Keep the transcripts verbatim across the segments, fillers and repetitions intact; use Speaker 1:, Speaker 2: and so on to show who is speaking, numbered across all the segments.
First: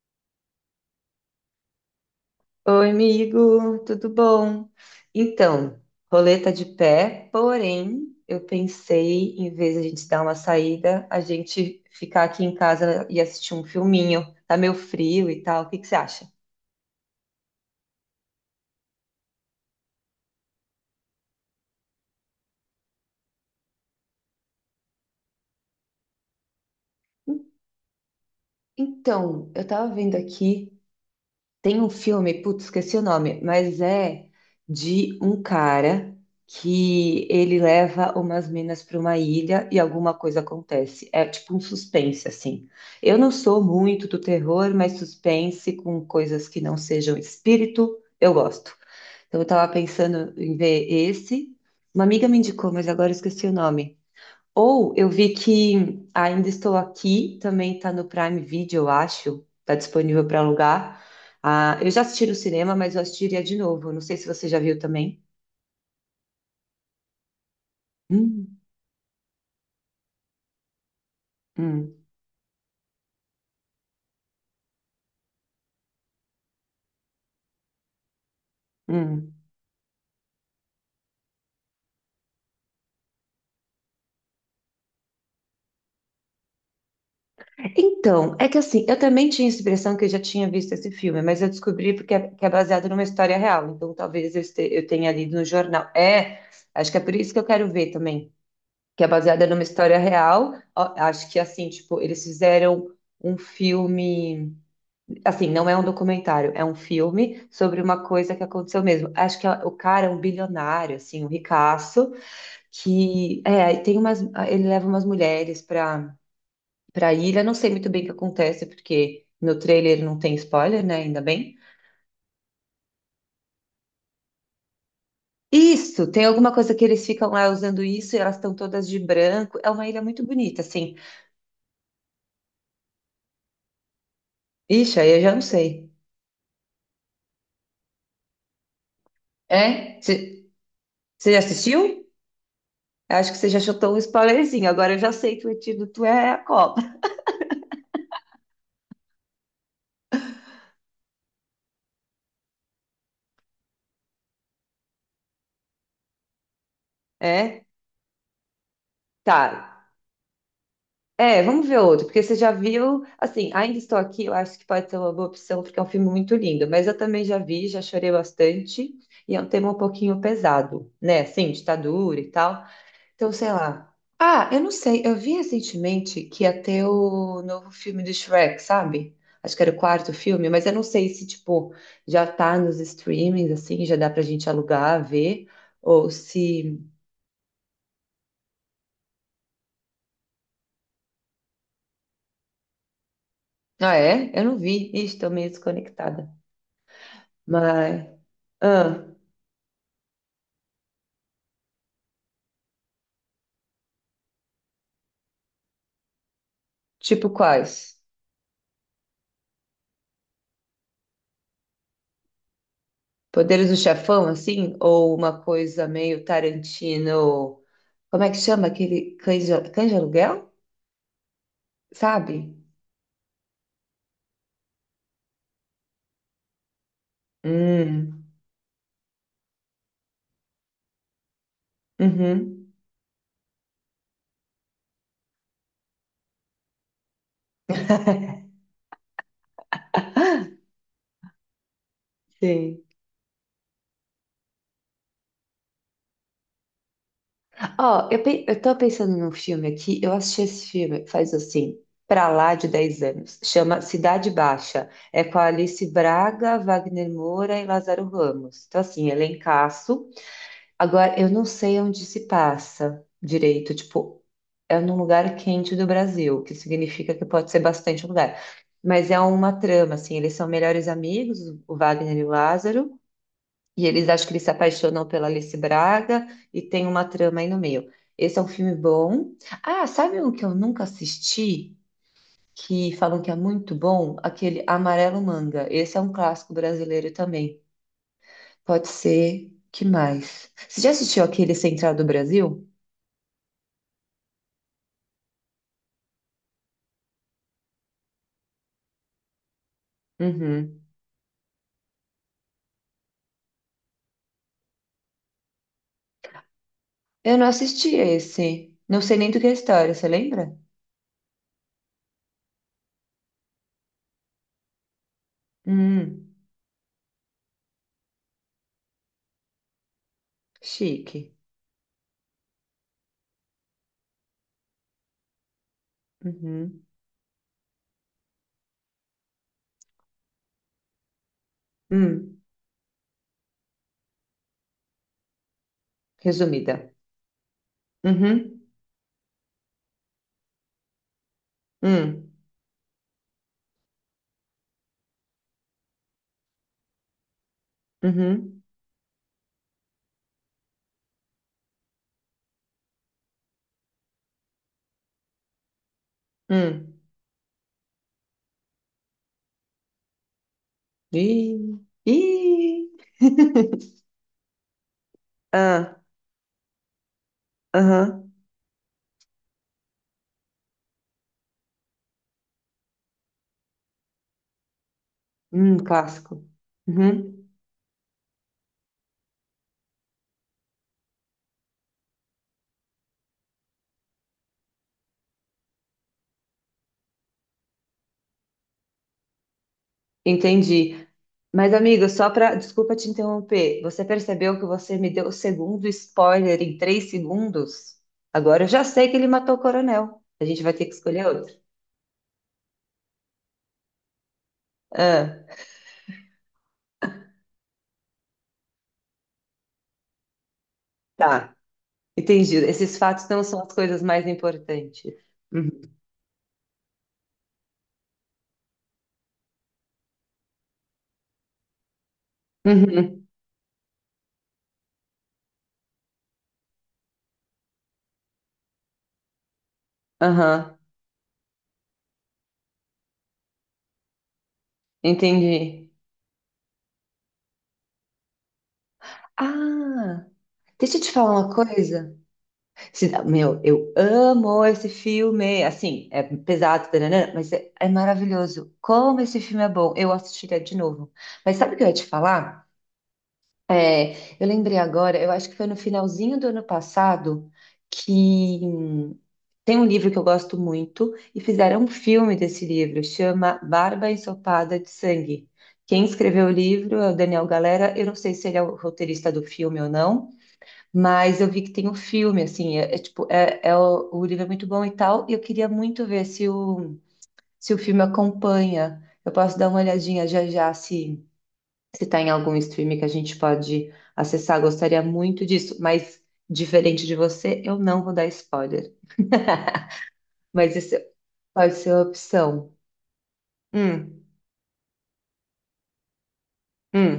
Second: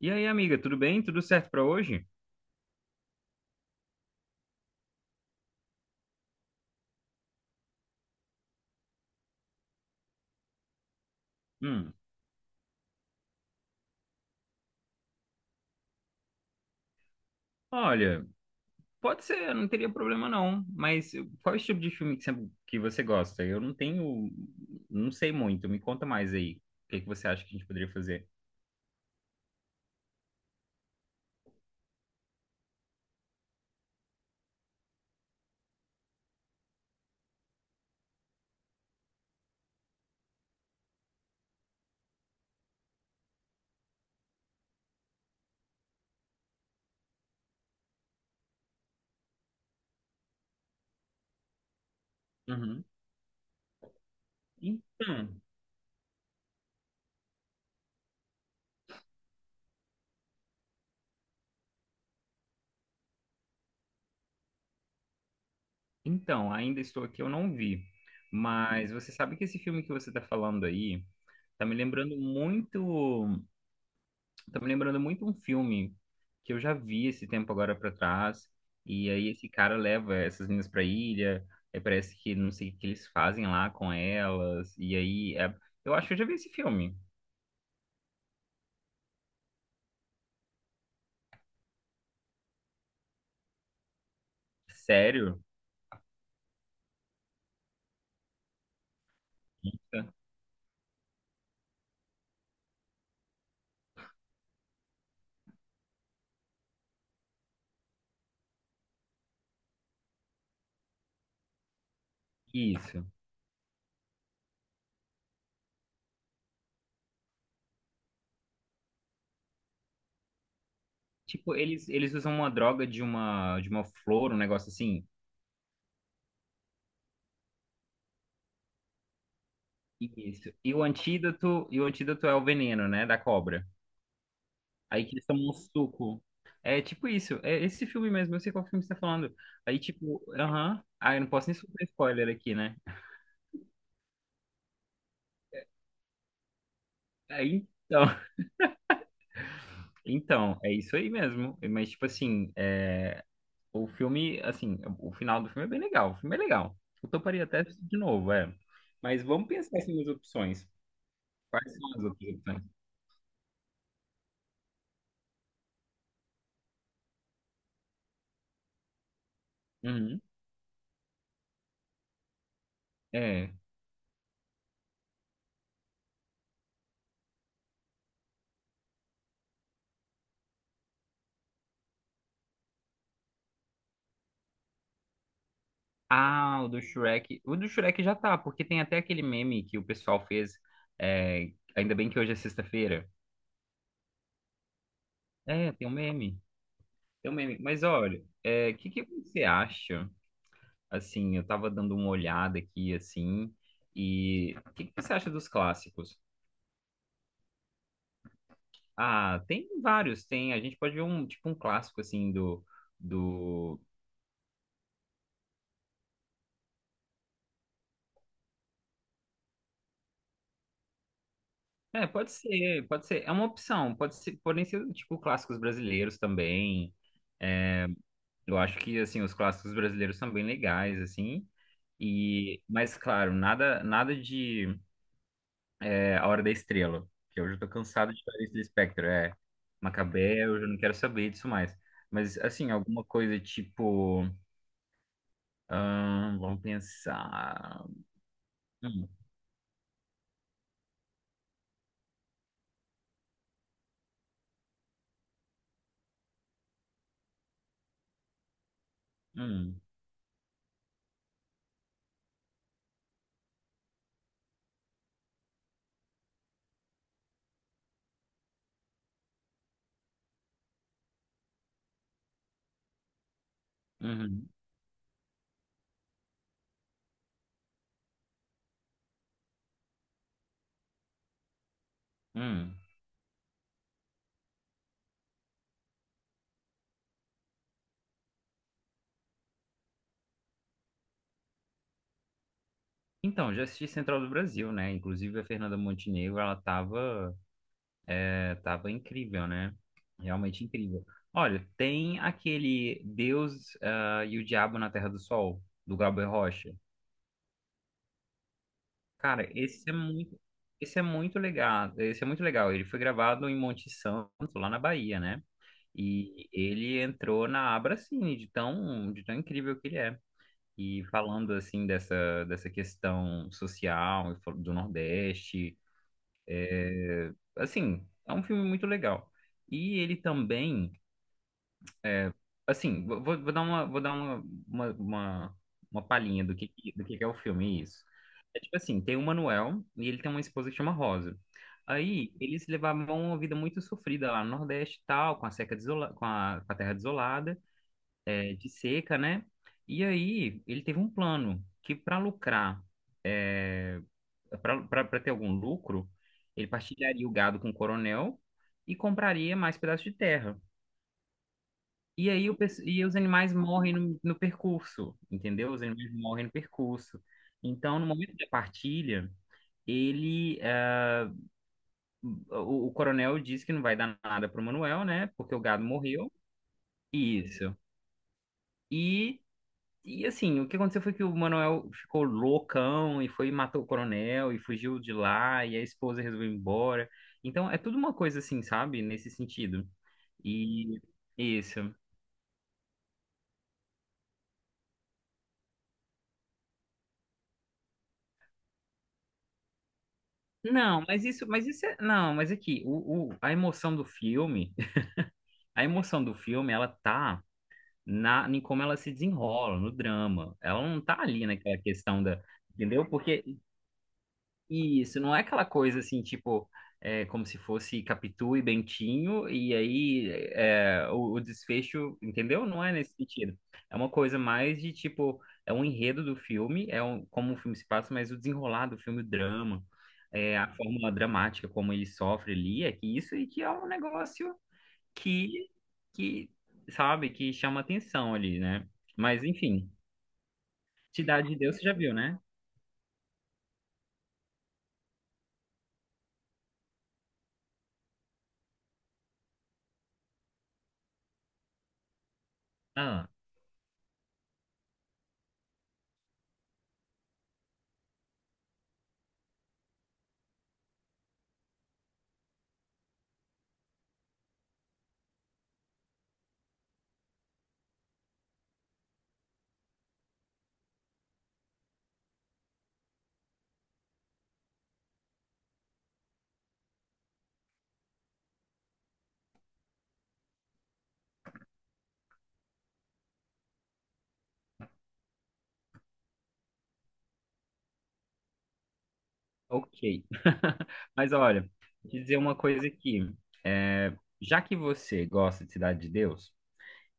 Speaker 1: E aí, amiga, tudo bem? Tudo certo pra hoje?
Speaker 2: Oi, amigo, tudo bom? Então, roleta de pé, porém, eu pensei, em vez de a gente dar uma saída, a gente
Speaker 1: Hum,
Speaker 2: ficar aqui em casa e assistir um filminho. Tá meio frio e tal, o que que você acha?
Speaker 1: olha, pode ser, eu não teria problema não, mas qual é o tipo de filme que você, que você gosta? Eu não tenho, não sei muito, me conta mais aí. O que que você acha que a gente poderia fazer?
Speaker 2: Então, eu tava vendo aqui. Tem um filme, putz, esqueci o nome, mas é de um cara que ele leva umas minas para uma ilha e alguma coisa acontece. É tipo um suspense, assim. Eu não sou muito do terror, mas suspense com coisas que não sejam espírito, eu gosto. Então eu tava pensando em ver esse. Uma amiga me indicou,
Speaker 1: Uhum.
Speaker 2: mas agora eu esqueci o nome. Ou eu vi
Speaker 1: Então,
Speaker 2: que Ainda Estou Aqui, também tá no Prime Video, eu acho, tá disponível para alugar. Ah, eu já assisti no cinema, mas eu assistiria de novo. Não sei se você já viu também.
Speaker 1: então, ainda estou aqui, eu não vi,
Speaker 2: Hum,
Speaker 1: mas você sabe que esse filme que você tá falando aí tá me
Speaker 2: hum,
Speaker 1: lembrando muito Tá me lembrando muito um filme que eu já vi esse tempo agora pra trás. E aí
Speaker 2: hum.
Speaker 1: esse cara leva essas meninas pra ilha. Aí parece que não sei o que eles fazem lá com elas. E aí é- eu acho que eu já vi esse filme.
Speaker 2: Então, é que assim, eu também tinha essa impressão que eu já tinha visto esse filme, mas eu descobri porque é, que é baseado numa história real. Então, talvez eu, este- eu tenha lido
Speaker 1: Sério?
Speaker 2: no jornal. É, acho que é por isso que eu quero ver também, que é baseada numa história
Speaker 1: Eita.
Speaker 2: real. Ó, acho que assim, tipo, eles fizeram um filme. Assim, não é um documentário, é um filme sobre uma coisa que aconteceu mesmo. Acho que a- o cara é um bilionário, assim, um ricaço,
Speaker 1: Isso.
Speaker 2: que é, aí tem umas, ele leva umas mulheres para para ilha. Não sei muito bem o que acontece, porque no trailer não tem spoiler, né? Ainda
Speaker 1: Tipo,
Speaker 2: bem.
Speaker 1: eles, eles usam uma droga de uma, de uma flor, um negócio assim.
Speaker 2: Isso, tem alguma coisa que eles ficam lá usando isso e elas estão todas de branco. É uma ilha muito
Speaker 1: Isso.
Speaker 2: bonita,
Speaker 1: E o
Speaker 2: assim.
Speaker 1: antídoto, e o antídoto é o veneno, né, da cobra.
Speaker 2: Ixi,
Speaker 1: Aí
Speaker 2: aí
Speaker 1: que
Speaker 2: eu
Speaker 1: eles
Speaker 2: já não
Speaker 1: tomam um
Speaker 2: sei.
Speaker 1: suco. É tipo isso. É esse filme mesmo. Eu sei qual filme você tá falando. Aí,
Speaker 2: É?
Speaker 1: tipo,
Speaker 2: Você
Speaker 1: aham. Ah, eu não
Speaker 2: já
Speaker 1: posso nem sofrer
Speaker 2: assistiu?
Speaker 1: spoiler aqui, né?
Speaker 2: Acho que você já chutou um spoilerzinho. Agora eu já sei que o antídoto é a Copa.
Speaker 1: Aí, então, então, é isso aí mesmo. Mas, tipo assim, é, o filme, assim, o final do filme é bem legal. O filme é legal. Eu toparia até
Speaker 2: É?
Speaker 1: assistir de novo, é. Mas vamos pensar
Speaker 2: Tá.
Speaker 1: assim nas opções.
Speaker 2: É, vamos
Speaker 1: Quais
Speaker 2: ver
Speaker 1: são as
Speaker 2: outro, porque você
Speaker 1: outras
Speaker 2: já
Speaker 1: opções?
Speaker 2: viu, assim, Ainda Estou Aqui, eu acho que pode ser uma boa opção, porque é um filme muito lindo, mas eu também já vi, já chorei bastante, e é um tema um pouquinho
Speaker 1: Uhum.
Speaker 2: pesado, né, assim, ditadura e tal, então,
Speaker 1: É.
Speaker 2: sei lá. Ah, eu não sei, eu vi recentemente que ia ter o novo filme do Shrek, sabe? Acho que era o quarto filme, mas eu não sei se, tipo, já tá nos streamings, assim, já dá pra gente alugar, ver, ou
Speaker 1: Ah, o
Speaker 2: se...
Speaker 1: do Shrek. O do Shrek já tá, porque tem até aquele meme que o pessoal fez. É, ainda bem que hoje é sexta-feira.
Speaker 2: Ah, é? Eu não vi, Ixi, tô meio
Speaker 1: É, tem um
Speaker 2: desconectada,
Speaker 1: meme. Tem um meme. Mas
Speaker 2: mas...
Speaker 1: olha, o que que
Speaker 2: Ah.
Speaker 1: você acha? Assim, eu tava dando uma olhada aqui, assim, e o que que você acha dos clássicos?
Speaker 2: Tipo quais?
Speaker 1: Ah, tem vários, tem. A gente pode ver um, tipo, um clássico, assim, do,
Speaker 2: Poderes do
Speaker 1: do...
Speaker 2: Chefão, assim? Ou uma coisa meio Tarantino. Como é que chama aquele cães de, cães de aluguel?
Speaker 1: É, pode
Speaker 2: Sabe?
Speaker 1: ser, pode ser. É uma opção, pode ser, podem ser, tipo, clássicos brasileiros também.
Speaker 2: Hum,
Speaker 1: Eu acho que, assim, os clássicos brasileiros são bem legais, assim. E,
Speaker 2: uhum,
Speaker 1: mas, claro, nada, nada de... É A Hora da Estrela, que hoje eu tô cansado de fazer isso do Lispector, é Macabé, eu já não quero saber disso mais. Mas, assim,
Speaker 2: sim.
Speaker 1: alguma coisa tipo, ahn, vamos pensar...
Speaker 2: Ó, eu, pe- eu tô
Speaker 1: Hum,
Speaker 2: pensando num filme aqui. Eu assisti esse filme faz assim, pra lá de dez anos. Chama Cidade Baixa. É com a Alice Braga, Wagner Moura e Lázaro Ramos. Então, assim,
Speaker 1: hum,
Speaker 2: elencaço. Agora, eu não sei onde se passa direito, tipo, é num lugar quente do Brasil, que significa que pode ser bastante lugar. Mas é uma trama, assim, eles são melhores amigos, o Wagner e o Lázaro, e eles acham que eles
Speaker 1: uhum,
Speaker 2: se apaixonam pela Alice Braga, e tem uma trama aí no meio. Esse é um filme bom. Ah, sabe um que eu nunca assisti,
Speaker 1: hum.
Speaker 2: que falam que é muito bom? Aquele Amarelo Manga. Esse é um clássico brasileiro também. Pode ser. Que mais? Você já assistiu aquele Central do Brasil?
Speaker 1: Então, já assisti Central do Brasil, né? Inclusive a Fernanda Montenegro, ela tava, é, tava incrível, né? Realmente
Speaker 2: Uhum.
Speaker 1: incrível. Olha, tem aquele Deus, ah, e o Diabo na Terra do Sol, do Glauber Rocha.
Speaker 2: Eu não assisti a esse. Não sei nem do que
Speaker 1: Cara,
Speaker 2: é a
Speaker 1: esse é
Speaker 2: história, você
Speaker 1: muito,
Speaker 2: lembra?
Speaker 1: esse é muito legal. Esse é muito legal. Ele foi gravado em Monte Santo, lá na Bahia, né?
Speaker 2: Hum,
Speaker 1: E ele entrou na Abracine, de tão, de tão incrível que ele é. E
Speaker 2: chique.
Speaker 1: falando assim dessa, dessa questão social e fal- do Nordeste,
Speaker 2: Uhum.
Speaker 1: assim, é um filme muito legal. E ele também é.
Speaker 2: Hum,
Speaker 1: Assim, vou, vou- vou dar uma, vou dar uma, uma, uma, uma palhinha do que,
Speaker 2: resumida.
Speaker 1: que- do que que é o filme, isso. É
Speaker 2: Uhum.
Speaker 1: tipo assim, tem o Manuel e ele tem uma esposa que chama Rosa.
Speaker 2: Hum.
Speaker 1: Aí, eles levavam uma vida muito sofrida lá no Nordeste e tal, com a seca desola, com a, com a terra desolada, é,
Speaker 2: Uhum.
Speaker 1: de seca, né? E aí, ele teve um plano que para lucrar, é, para ter algum lucro, ele
Speaker 2: Hum.
Speaker 1: partilharia o gado com o coronel e compraria mais pedaços de terra.
Speaker 2: Ih.
Speaker 1: E aí o, pes-
Speaker 2: Ih.
Speaker 1: e os animais morrem no, no percurso, entendeu? Os
Speaker 2: Ah,
Speaker 1: animais morrem no percurso. Então, no
Speaker 2: aham.
Speaker 1: momento da partilha, ele, eh, o, o coronel diz que não vai dar nada pro Manuel, né? Porque o
Speaker 2: Hum,
Speaker 1: gado morreu.
Speaker 2: clássico. Uhum.
Speaker 1: Isso. E, e assim, o que aconteceu foi que o Manuel ficou loucão e foi e matou o coronel e fugiu de lá e a esposa resolveu ir embora. Então, é tudo uma coisa assim, sabe? Nesse sentido. E
Speaker 2: Entendi. Mas,
Speaker 1: isso.
Speaker 2: amigo, só para. Desculpa te interromper. Você percebeu que você me deu o segundo spoiler em três segundos? Agora eu já sei que ele matou o coronel. A gente vai ter que
Speaker 1: Não, mas
Speaker 2: escolher
Speaker 1: isso,
Speaker 2: outro.
Speaker 1: mas isso é, não, mas aqui, o, o- a emoção do filme,
Speaker 2: Ah.
Speaker 1: a emoção do filme, ela tá na, em como ela se desenrola, no drama. Ela não tá ali
Speaker 2: Tá,
Speaker 1: naquela questão da,
Speaker 2: entendi. Esses
Speaker 1: entendeu?
Speaker 2: fatos não
Speaker 1: Porque
Speaker 2: são as coisas mais importantes.
Speaker 1: isso, não é aquela
Speaker 2: Uhum.
Speaker 1: coisa assim, tipo, é, como se fosse Capitu e Bentinho, e aí é, o, o desfecho, entendeu? Não é nesse
Speaker 2: Uhum.
Speaker 1: sentido. É uma coisa mais de tipo, é um enredo do filme, é um, como o filme se passa, mas o desenrolar do filme, o drama, é, a
Speaker 2: Aham,
Speaker 1: forma dramática como ele sofre ali, é que isso e que é um negócio que,
Speaker 2: entendi.
Speaker 1: que, sabe, que chama atenção ali, né? Mas enfim,
Speaker 2: Ah, deixa eu te falar
Speaker 1: Cidade
Speaker 2: uma
Speaker 1: de Deus você já viu,
Speaker 2: coisa.
Speaker 1: né?
Speaker 2: Se- Meu, eu amo esse filme. Assim, é pesado, taranã, mas é, é maravilhoso. Como esse filme é bom. Eu assistiria de novo. Mas sabe o que eu ia te falar?
Speaker 1: Ah.
Speaker 2: É, eu lembrei agora, eu acho que foi no finalzinho do ano passado que hum, tem um livro que eu gosto muito e fizeram um filme desse livro, chama Barba Ensopada de Sangue. Quem escreveu o livro é o Daniel Galera. Eu não sei se ele é o roteirista do filme ou não, mas eu vi que tem um filme, assim, é, é tipo, é, é o, o livro é muito bom e tal, e eu queria muito ver se o, se o filme acompanha. Eu posso dar uma olhadinha já já se está em algum streaming que a gente pode acessar, gostaria muito disso, mas diferente de você, eu não vou dar spoiler.
Speaker 1: Ok.
Speaker 2: Mas isso
Speaker 1: Mas olha,
Speaker 2: pode ser uma
Speaker 1: vou te dizer uma
Speaker 2: opção.
Speaker 1: coisa aqui. É,
Speaker 2: Hum,
Speaker 1: já que você gosta de Cidade de Deus,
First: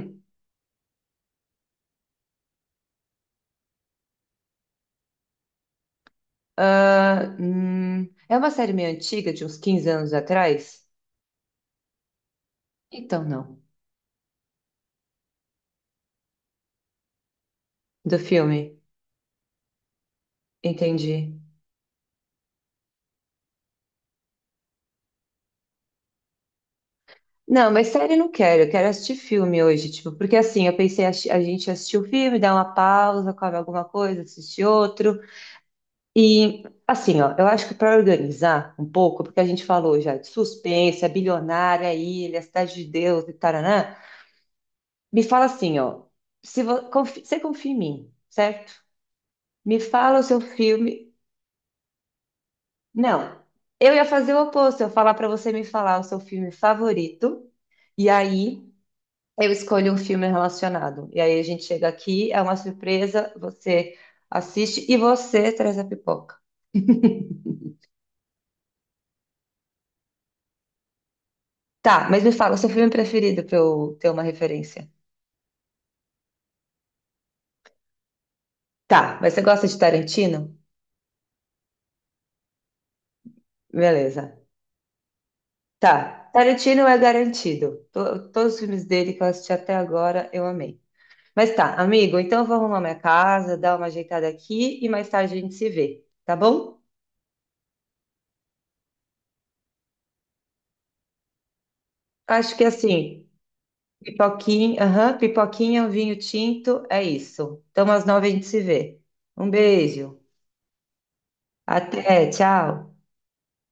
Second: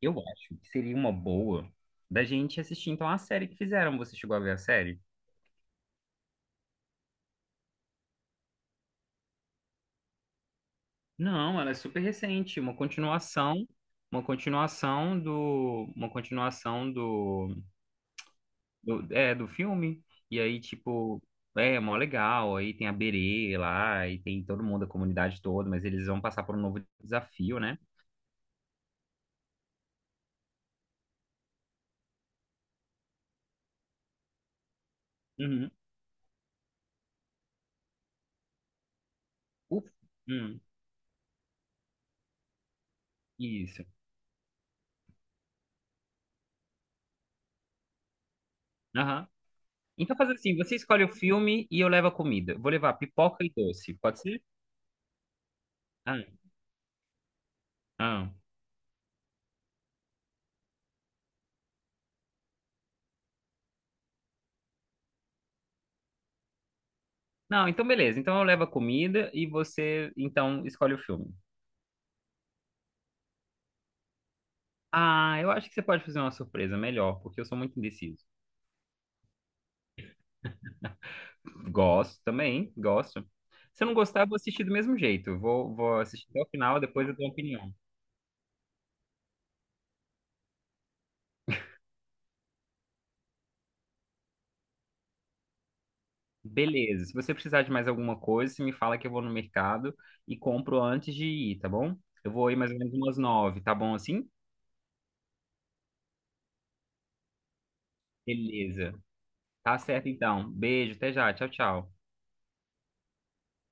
Speaker 1: eu acho que seria uma boa da gente assistir então a série que fizeram. Você chegou a ver a série?
Speaker 2: Ah, hum. É uma série meio antiga, de uns quinze anos atrás?
Speaker 1: Não, ela é super recente, uma
Speaker 2: Então não.
Speaker 1: continuação, uma continuação do, uma continuação do,
Speaker 2: Do filme.
Speaker 1: do, é, do filme. E aí,
Speaker 2: Entendi.
Speaker 1: tipo, é mó legal. Aí tem a Berê lá, e tem todo mundo, a comunidade toda, mas eles vão passar por um novo desafio,
Speaker 2: Não,
Speaker 1: né?
Speaker 2: mas série não quero, eu quero assistir filme hoje, tipo, porque assim, eu pensei, a a gente assistiu o filme, dá uma pausa, come alguma coisa, assiste outro.
Speaker 1: Uhum.
Speaker 2: E assim, ó, eu acho que para organizar um pouco, porque a gente
Speaker 1: Uf.
Speaker 2: falou já de
Speaker 1: Hum.
Speaker 2: suspense, a bilionária, ilha, a cidade de Deus e
Speaker 1: Isso.
Speaker 2: taraná, me fala assim, ó, se vo- confi- você confia em mim, certo?
Speaker 1: Aham.
Speaker 2: Me
Speaker 1: Então
Speaker 2: fala o
Speaker 1: faz
Speaker 2: seu
Speaker 1: assim, você escolhe o
Speaker 2: filme.
Speaker 1: filme e eu levo a comida. Vou levar
Speaker 2: Não,
Speaker 1: pipoca e
Speaker 2: eu
Speaker 1: doce,
Speaker 2: ia
Speaker 1: pode
Speaker 2: fazer o
Speaker 1: ser?
Speaker 2: oposto, eu ia falar para você me falar o seu
Speaker 1: Ah,
Speaker 2: filme favorito, e
Speaker 1: ah.
Speaker 2: aí eu escolho um filme relacionado. E aí a gente chega aqui, é uma surpresa, você assiste e você traz a pipoca.
Speaker 1: Não, então beleza. Então eu levo a comida e você, então, escolhe o filme.
Speaker 2: Tá, mas me fala o seu filme preferido para eu ter uma referência.
Speaker 1: Ah, eu acho que você pode fazer uma surpresa melhor, porque eu sou muito indeciso.
Speaker 2: Tá, mas você gosta de Tarantino?
Speaker 1: Gosto também, gosto. Se eu não gostar, eu vou
Speaker 2: Beleza.
Speaker 1: assistir do mesmo jeito. Eu Vou, vou assistir
Speaker 2: Tá,
Speaker 1: até o final,
Speaker 2: Tarantino é
Speaker 1: depois eu dou uma opinião.
Speaker 2: garantido. To- todos os filmes dele que eu assisti até agora, eu amei. Mas tá, amigo, então eu vou arrumar minha casa, dar uma ajeitada aqui e mais tarde a gente se vê, tá bom?
Speaker 1: Beleza. Se você precisar de mais alguma coisa, você me fala que eu vou no mercado e compro antes de ir, tá bom? Eu vou
Speaker 2: Acho
Speaker 1: ir
Speaker 2: que
Speaker 1: mais ou menos umas
Speaker 2: assim,
Speaker 1: nove, tá bom assim?
Speaker 2: pipoquinha, aham, pipoquinha, um vinho tinto, é isso. Então às nove a gente se
Speaker 1: Beleza.
Speaker 2: vê. Um
Speaker 1: Tá certo,
Speaker 2: beijo.
Speaker 1: então. Beijo, até já. Tchau, tchau.
Speaker 2: Até, tchau.